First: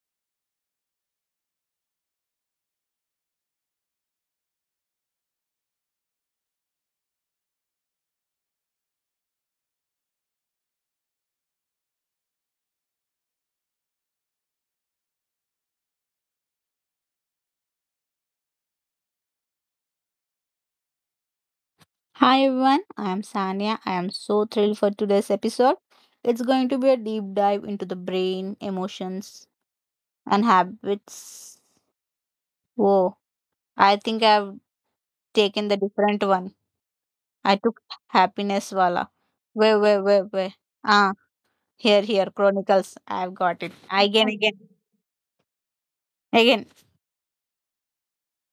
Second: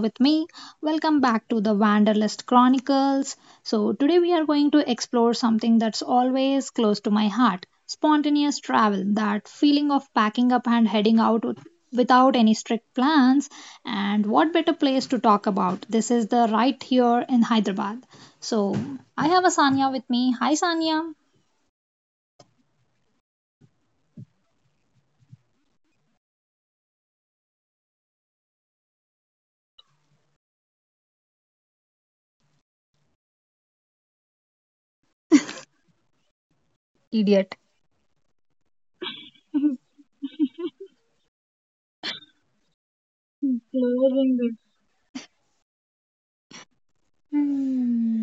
with me. Welcome back to the Wanderlust Chronicles. So, today we are going to explore something that's always close to my heart, spontaneous travel, that feeling of packing up and heading out without any strict plans. And what better place to talk about? This is the right here in Hyderabad. So, I have Asanya with me. Hi, Sanya. Hi everyone, I am Sanya. I am so thrilled for today's episode. It's going to be a deep dive into the brain, emotions, and habits. Whoa, I think I've taken the different one. I Idiot. took happiness wala. Wait, wait, wait, wait. Ah, Chronicles. I've got it. Again, Boring. again, again. Hmm.